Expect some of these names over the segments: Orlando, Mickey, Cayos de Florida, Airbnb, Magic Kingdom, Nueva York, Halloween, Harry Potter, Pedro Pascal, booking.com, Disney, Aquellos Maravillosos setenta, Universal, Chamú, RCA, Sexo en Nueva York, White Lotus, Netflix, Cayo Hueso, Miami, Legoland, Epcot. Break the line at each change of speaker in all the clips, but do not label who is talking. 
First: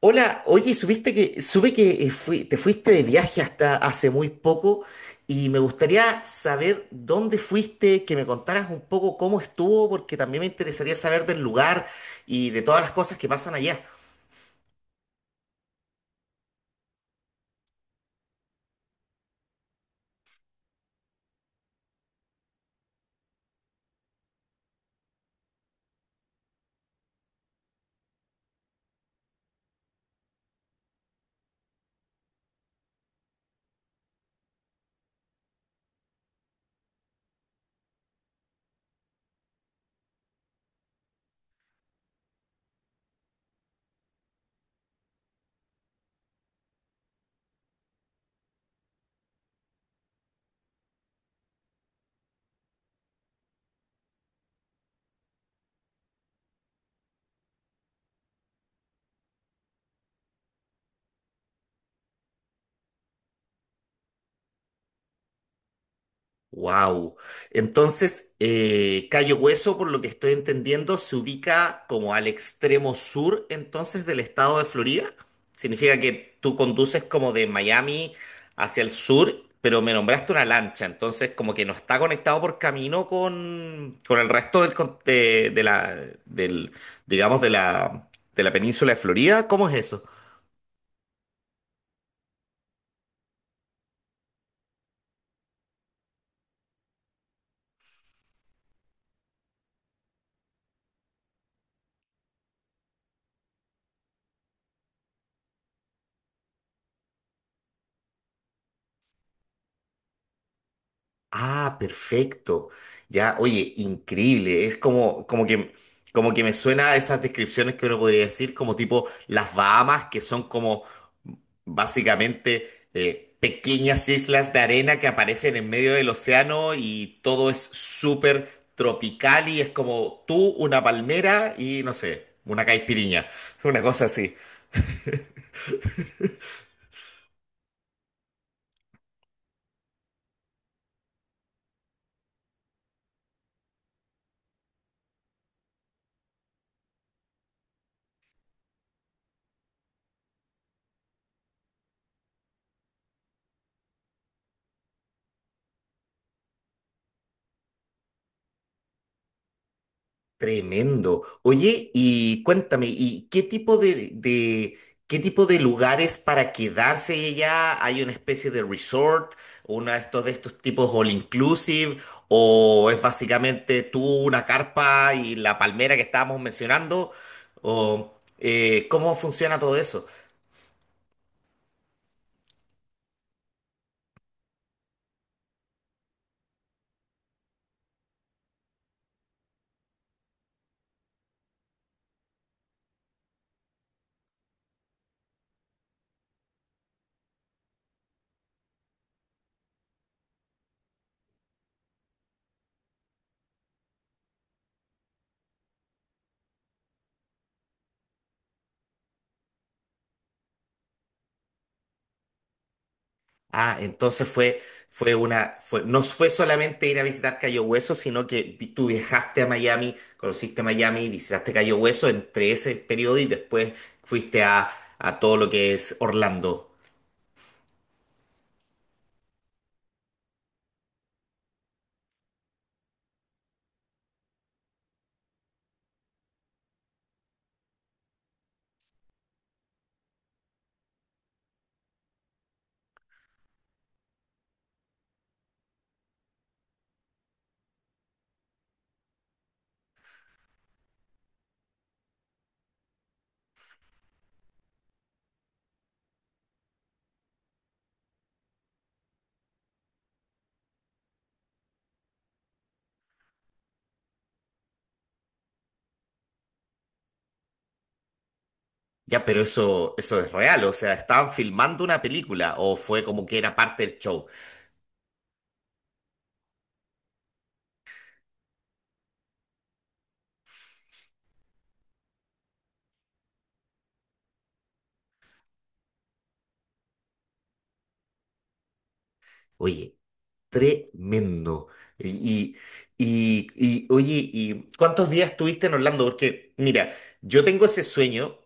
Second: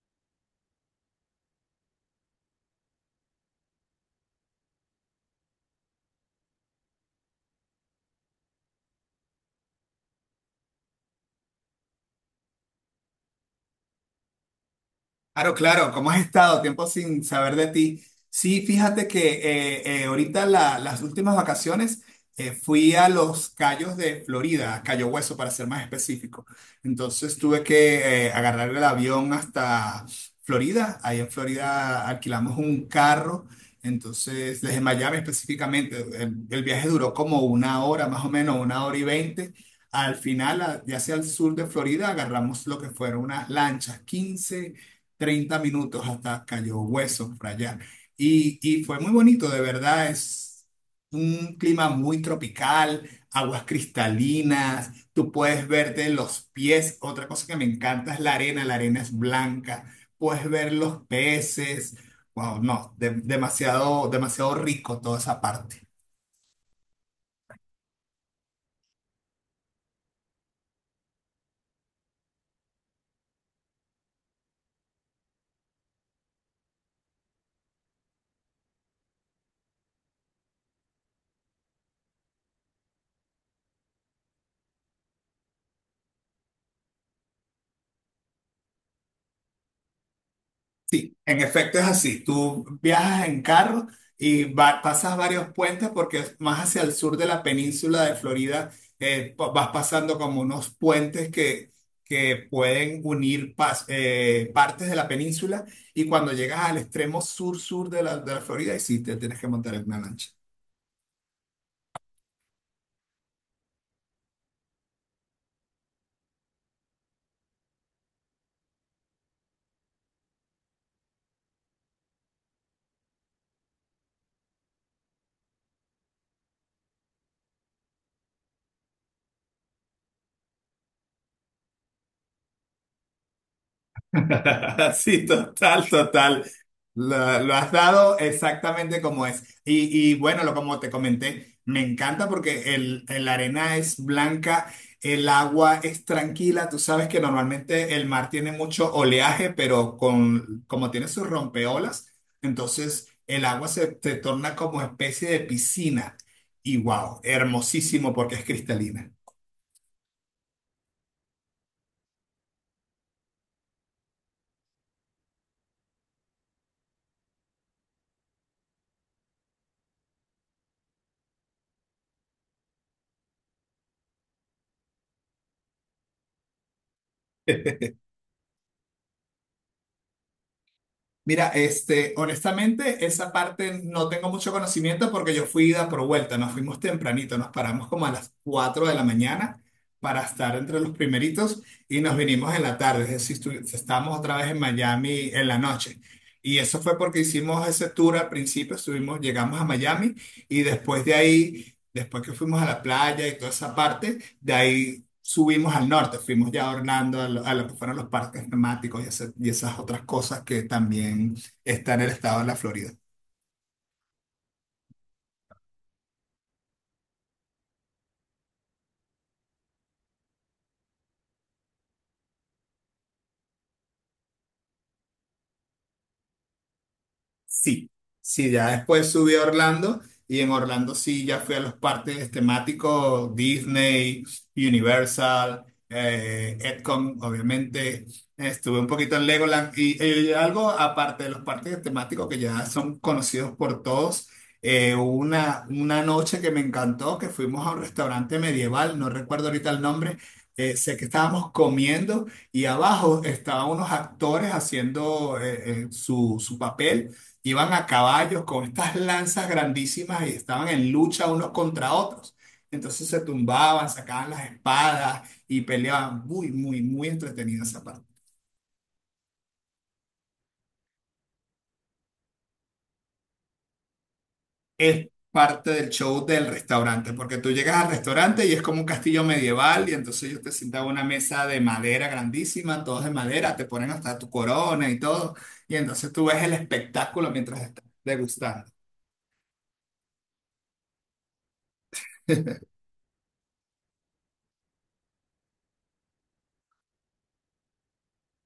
Hola, oye, supe que te fuiste de viaje hasta hace muy poco y me gustaría saber dónde fuiste, que me contaras un poco cómo estuvo, porque también me interesaría saber del lugar y de todas las cosas que pasan allá.
Claro, claro, ¿cómo has estado? Tiempo sin saber de ti. Sí, fíjate que ahorita las últimas vacaciones fui a los Cayos de Florida, a Cayo Hueso para ser más específico. Entonces tuve que agarrar el avión hasta Florida. Ahí en Florida alquilamos un carro. Entonces, desde Miami específicamente, el viaje duró como una hora, más o menos, una hora y veinte. Al final, ya hacia el sur de Florida, agarramos lo que fueron unas lanchas, 15. 30 minutos hasta Cayo Hueso, para allá. Y fue muy bonito, de verdad, es un clima muy tropical, aguas cristalinas, tú puedes verte los pies, otra cosa que me encanta es la arena es blanca, puedes ver los peces, wow, no, demasiado, demasiado rico toda esa parte.
Wow. Entonces, Cayo Hueso, por lo que estoy entendiendo, se ubica como al extremo sur entonces del estado de Florida. Significa que tú conduces como de Miami hacia el sur, pero me nombraste una lancha, entonces como que no está conectado por camino con el resto del, con- de la, del, digamos, de la península de Florida. ¿Cómo es eso?
Sí, en efecto es así. Tú viajas en carro y pasas varios puentes porque es más hacia el sur de la península de Florida vas pasando como unos puentes que pueden unir partes de la península y cuando llegas al extremo sur-sur de de la Florida, y sí, te tienes que montar en una lancha.
Ah, perfecto. Ya, oye, increíble. Es como que me suena a esas descripciones que uno podría decir, como tipo las Bahamas, que son como básicamente pequeñas islas de arena que aparecen en medio del océano y todo es súper tropical y es como tú, una palmera y no sé, una caipiriña, una cosa así.
Sí, total, total. Lo has dado exactamente como es. Y bueno, lo, como te comenté, me encanta porque el arena es blanca, el agua es tranquila. Tú sabes que normalmente el mar tiene mucho oleaje, pero con, como tiene sus rompeolas, entonces el agua se torna como especie de piscina. Y wow, hermosísimo porque es cristalina.
Tremendo. Oye, y cuéntame, ¿y qué tipo qué tipo de lugares para quedarse allá? ¿Hay una especie de resort, uno de estos tipos all inclusive, o es básicamente tú una carpa y la palmera que estábamos mencionando? ¿O cómo funciona todo eso?
Mira, este, honestamente, esa parte no tengo mucho conocimiento porque yo fui ida por vuelta, nos fuimos tempranito, nos paramos como a las 4 de la mañana para estar entre los primeritos y nos vinimos en la tarde, es decir, estábamos otra vez en Miami en la noche. Y eso fue porque hicimos ese tour al principio, estuvimos, llegamos a Miami y después de ahí, después que fuimos a la playa y toda esa parte, de ahí subimos al norte, fuimos ya a Orlando, a lo que fueron los parques temáticos y, y esas otras cosas que también están en el estado de la Florida.
Ah, no fue solamente ir a visitar Cayo Hueso, sino que tú viajaste a Miami, conociste Miami, visitaste Cayo Hueso entre ese periodo y después fuiste a todo lo que es Orlando.
Sí, sí, ya después subí a Orlando y en Orlando sí ya fui a los parques temáticos Disney, Universal, Epcot, obviamente. Estuve un poquito en Legoland y, algo aparte de los parques temáticos que ya son conocidos por todos. Hubo una noche que me encantó, que fuimos a un restaurante medieval, no recuerdo ahorita el nombre, sé que estábamos comiendo y abajo estaban unos actores haciendo su papel. Iban a caballos con estas lanzas grandísimas y estaban en lucha unos contra otros. Entonces se tumbaban, sacaban las espadas y peleaban. Muy, muy, muy entretenida esa parte.
Ya, pero eso es real, o sea, ¿estaban filmando una película o fue como que era parte del show?
Es parte del show del restaurante, porque tú llegas al restaurante y es como un castillo medieval y entonces ellos te sientan a una mesa de madera grandísima, todos de madera, te ponen hasta tu corona y todo. Y entonces tú ves el espectáculo mientras estás degustando.
Oye. Tremendo. Y, oye, ¿y cuántos días estuviste en Orlando? Porque, mira, yo tengo ese sueño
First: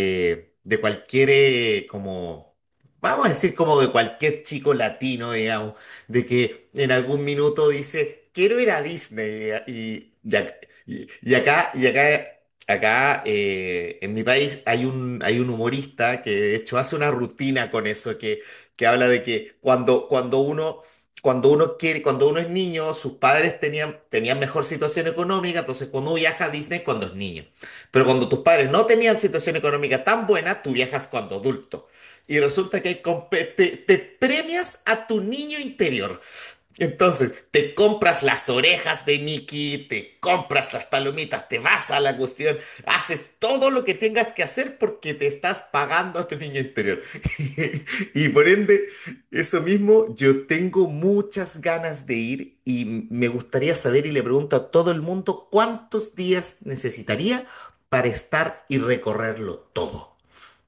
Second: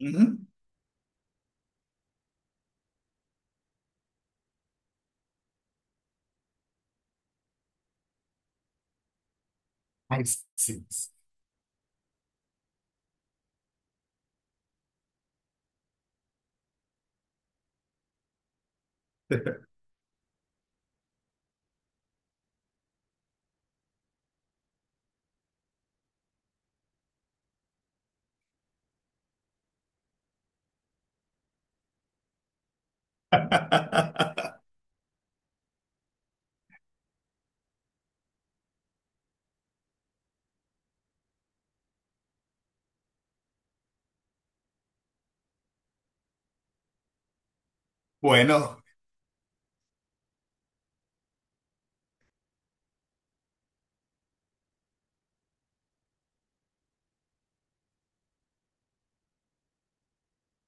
Ujú.
de cualquier, vamos a decir, como de cualquier chico latino, digamos, de que en algún minuto dice, quiero ir a Disney. Y,
Ay,
y, ac-
sí.
y- y acá, y acá, acá en mi país hay un humorista que de hecho hace una rutina con eso, que habla de que cuando uno quiere, cuando uno es niño, sus padres tenían, tenían mejor situación económica, entonces cuando uno viaja a Disney cuando es niño. Pero cuando tus padres no tenían situación económica tan buena, tú viajas cuando adulto. Y resulta que hay te premias a tu niño interior. Entonces, te compras las orejas de Mickey, te compras las palomitas, te vas a la cuestión, haces todo lo que tengas que hacer porque te estás pagando a tu niño interior. Y por ende,
Bueno,
eso mismo, yo tengo muchas ganas de ir y me gustaría saber y le pregunto a todo el mundo cuántos días necesitaría para estar y recorrerlo todo.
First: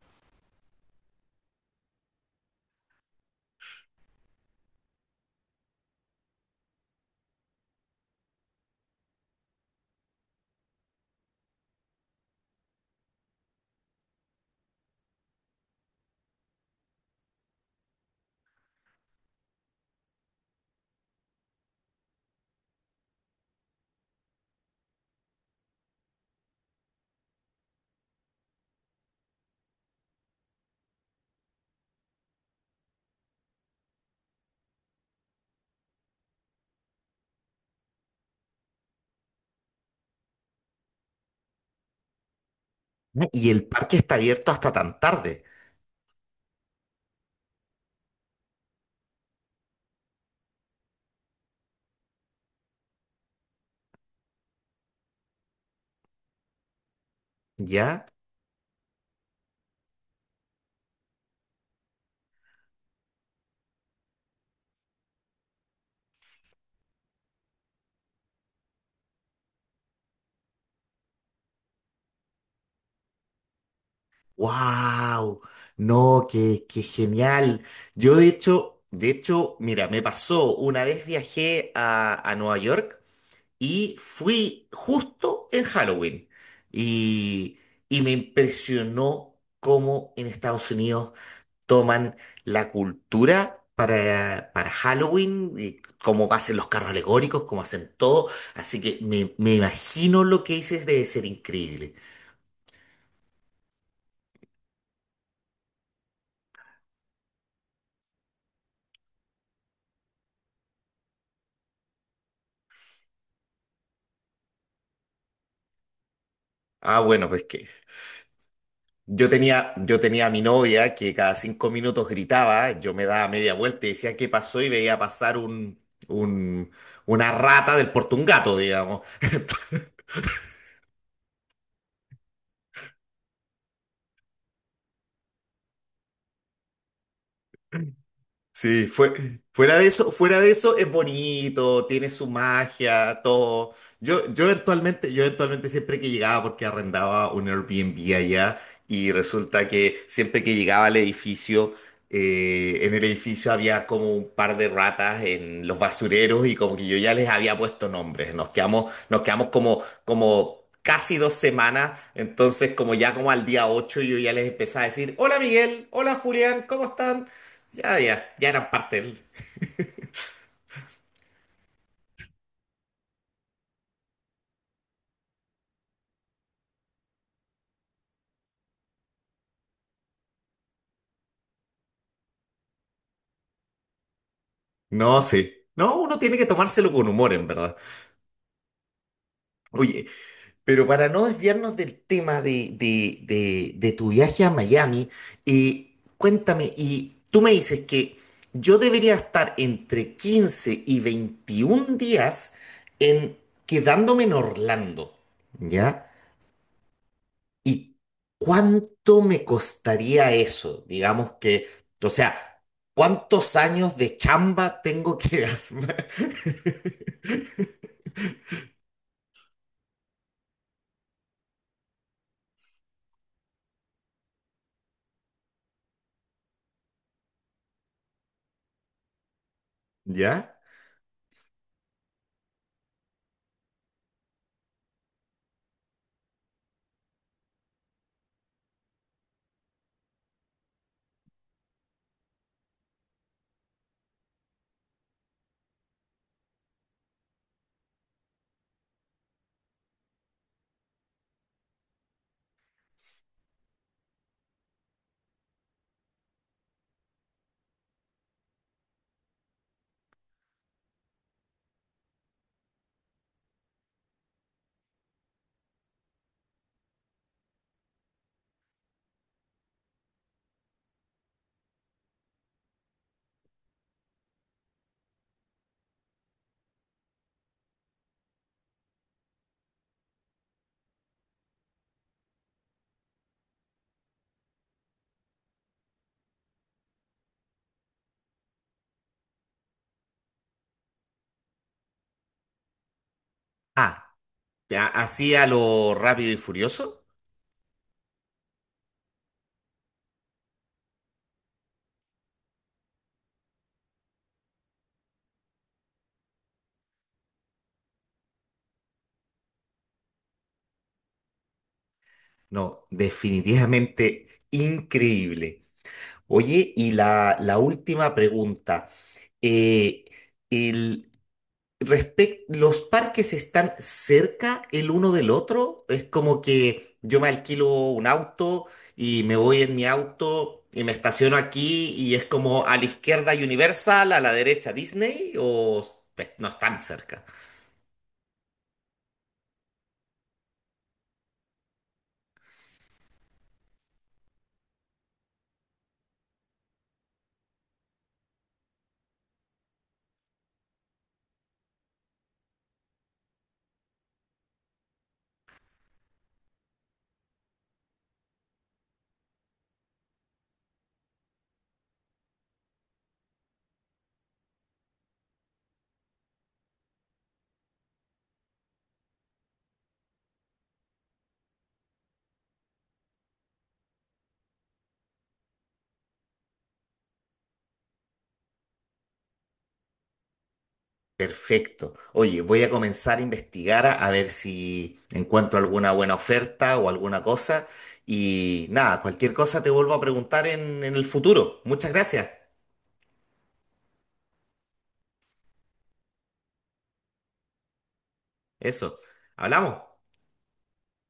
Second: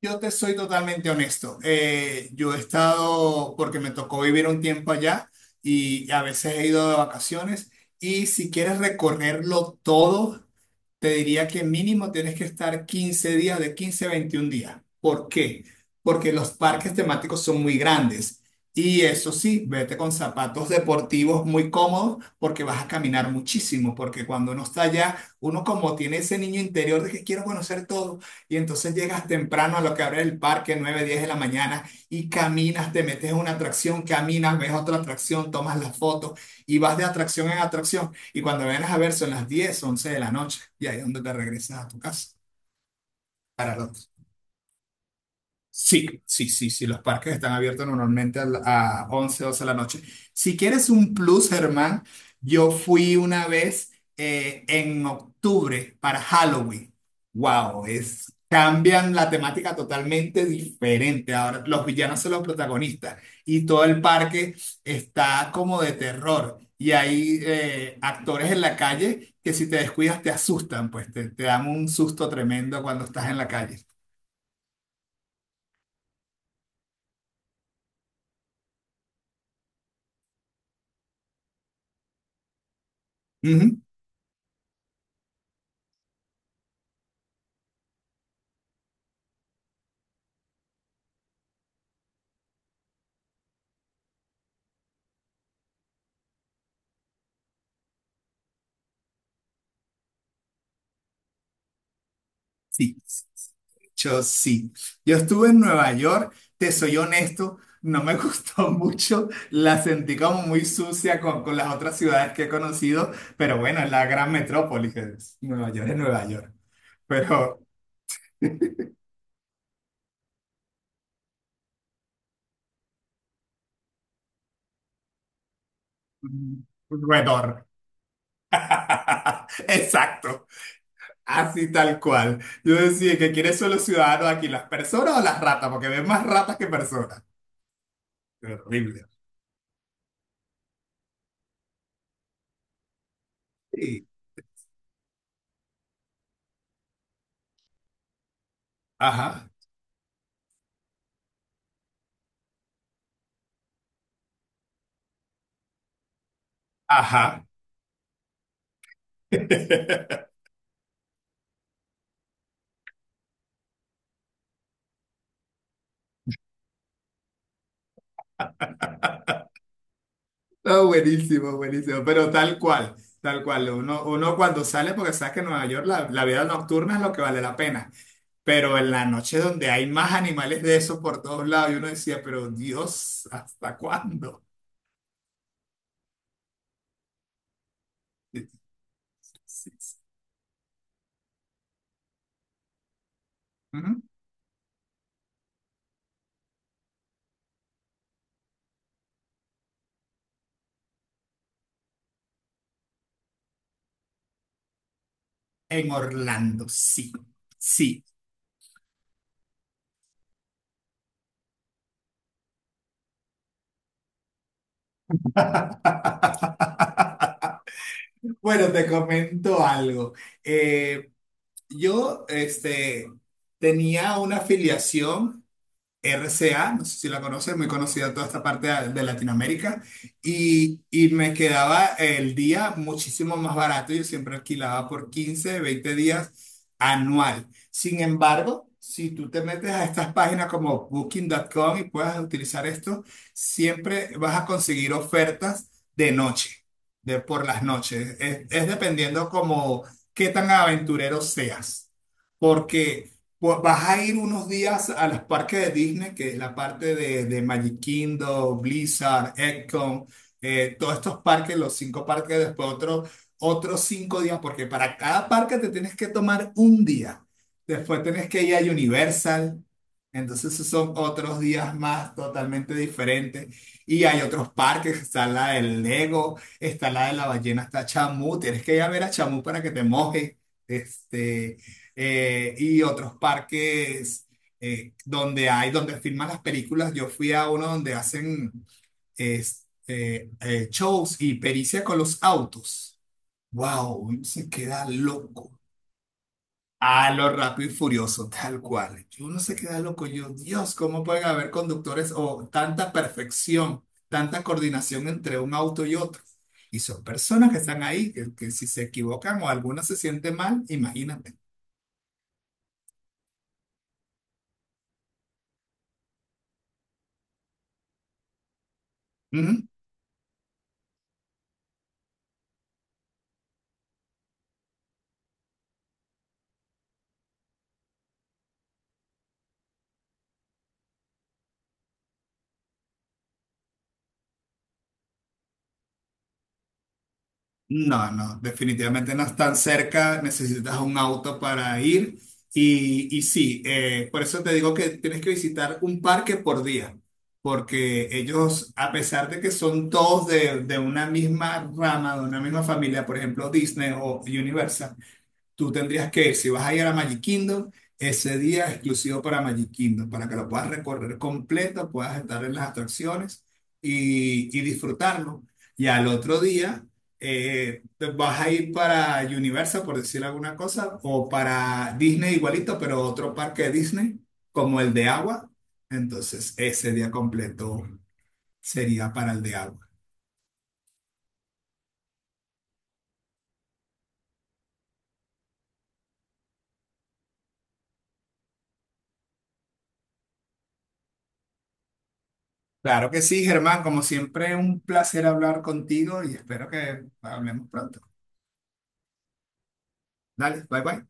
yo te soy totalmente honesto. Yo he estado, porque me tocó vivir un tiempo allá y a veces he ido de vacaciones y si quieres recorrerlo todo. Te diría que mínimo tienes que estar 15 días, de 15 a 21 días. ¿Por qué? Porque los parques temáticos son muy grandes. Y eso sí, vete con zapatos deportivos muy cómodos porque vas a caminar muchísimo, porque cuando uno está allá, uno como tiene ese niño interior de que quiero conocer todo, y entonces llegas temprano a lo que abre el parque, 9, 10 de la mañana, y caminas, te metes en una atracción, caminas, ves otra atracción, tomas las fotos y vas de atracción en atracción. Y cuando vienes a ver son las 10 11 de la noche y ahí es donde te regresas a tu casa
¿Y el
para el
parque
otro.
está abierto hasta tan tarde,
Sí, sí, sí, sí, los parques están abiertos normalmente a, a 11, 12 de la noche. Si quieres un plus, Germán, yo fui una vez en octubre para Halloween. Wow,
ya?
es, cambian la temática totalmente diferente. Ahora los villanos son los protagonistas y todo el parque está como de terror. Y hay actores en la calle que si te descuidas te asustan, pues te dan un susto tremendo cuando estás en la calle.
¡Wow! No, qué, qué genial. Yo de hecho, mira, me pasó, una vez viajé a Nueva York y fui justo en Halloween y, y me impresionó cómo en Estados Unidos toman la cultura para Halloween, y cómo hacen los carros alegóricos, cómo hacen todo. Así que me imagino lo que dices debe ser increíble.
Sí, yo sí. Yo estuve en Nueva York, te soy honesto, no me gustó mucho, la sentí como muy sucia con las otras ciudades que he conocido, pero bueno, es la gran metrópolis, Nueva York es Nueva York,
Ah, bueno, pues
pero
que... yo tenía a mi novia que cada 5 minutos gritaba, yo me daba media vuelta y decía qué pasó y veía pasar
mm,
un- una
roedor.
rata del porte un gato, digamos.
Exacto, así tal cual. Yo decía que quieres solo ciudadanos aquí, las personas o las ratas, porque ven más ratas que personas.
Sí,
Horrible.
fuera de eso es bonito, tiene su magia, todo.
Sí.
Yo eventualmente siempre que llegaba, porque arrendaba un Airbnb allá, y
Ajá,
resulta que siempre que llegaba al edificio en el edificio había como un par de ratas en los basureros y como que yo ya les
ajá.
había puesto nombres. Nos quedamos como casi 2 semanas. Entonces, como ya como al día 8 yo ya les empecé a decir, hola Miguel, hola Julián, ¿cómo están? Ya eran parte del...
No, buenísimo, buenísimo, pero tal cual, tal cual. Uno, uno cuando sale, porque sabes que en Nueva York la vida nocturna es lo que vale la pena, pero en la noche donde hay más animales de esos por todos lados, y uno decía, pero Dios, ¿hasta cuándo?
No, sí. No, uno tiene que tomárselo con humor, en verdad.
Sí, sí. Sí.
Oye, pero para no desviarnos del tema de
Ujú.
tu viaje a Miami, cuéntame, y tú me dices que yo debería estar entre 15 y 21 días en quedándome en Orlando,
En
¿ya?
Orlando, sí,
¿Y
sí.
cuánto me costaría eso? Digamos que, o sea, ¿cuántos años de chamba tengo que hacer?
Bueno, te comento algo. Eh, yo, este, tenía una afiliación. RCA, no sé si la conoces, muy conocida toda esta parte de Latinoamérica,
¿Ya?
y me quedaba el día muchísimo más barato, yo siempre alquilaba por 15, 20 días anual. Sin embargo, si tú te metes a estas páginas como booking.com y puedas utilizar esto, siempre vas a conseguir ofertas de noche, de por las noches. Es dependiendo como qué tan aventurero seas. Porque pues vas a ir unos días a los parques de Disney, que es la parte de Magic Kingdom, Blizzard, Epcot, todos estos parques, los cinco parques, otros cinco días, porque para cada parque te tienes que tomar un día. Después tienes que ir a Universal, entonces esos son otros días más totalmente diferentes. Y hay otros parques, está la del Lego, está la de la ballena, está Chamú, tienes que ir a ver a Chamú para que te mojes. Este, y otros parques donde hay, donde filman las películas. Yo fui a uno donde hacen shows y pericia con los autos. ¡Wow!
Ah,
Uno se
ya,
queda
así a
loco.
lo rápido y furioso.
A lo rápido y furioso, tal cual. Uno se queda loco. Yo, Dios, ¿cómo pueden haber conductores o tanta perfección, tanta coordinación entre un auto y otro? Y son personas que están ahí, que si se equivocan o alguna se siente mal, imagínate.
No, definitivamente increíble. Oye, y la última pregunta. Eh, el, ¿Los parques están cerca el uno del otro? Es como que yo me alquilo un auto y me voy en mi auto y me estaciono aquí y es como a la izquierda Universal, a la derecha Disney o pues, no están cerca.
No, no, definitivamente no es tan cerca, necesitas un auto para ir y sí, por eso te digo que tienes que visitar un parque por día, porque ellos, a pesar de que son todos de una misma rama, de una misma familia, por ejemplo Disney o Universal, tú tendrías que ir, si vas a ir a Magic Kingdom, ese día es exclusivo para Magic Kingdom, para que lo puedas recorrer completo, puedas estar en las atracciones y disfrutarlo. Y al otro día te vas a ir para Universal, por decir alguna cosa, o para Disney igualito, pero otro parque de Disney, como el de agua. Entonces, ese día completo sería para el de agua.
Perfecto. Oye, voy a comenzar a investigar a ver si encuentro alguna buena oferta o alguna cosa. Y nada, cualquier cosa te vuelvo a preguntar en el futuro. Muchas gracias.
Claro que sí, Germán, como siempre, un placer hablar contigo y espero que hablemos pronto.
Eso. Hablamos.
Dale, bye bye.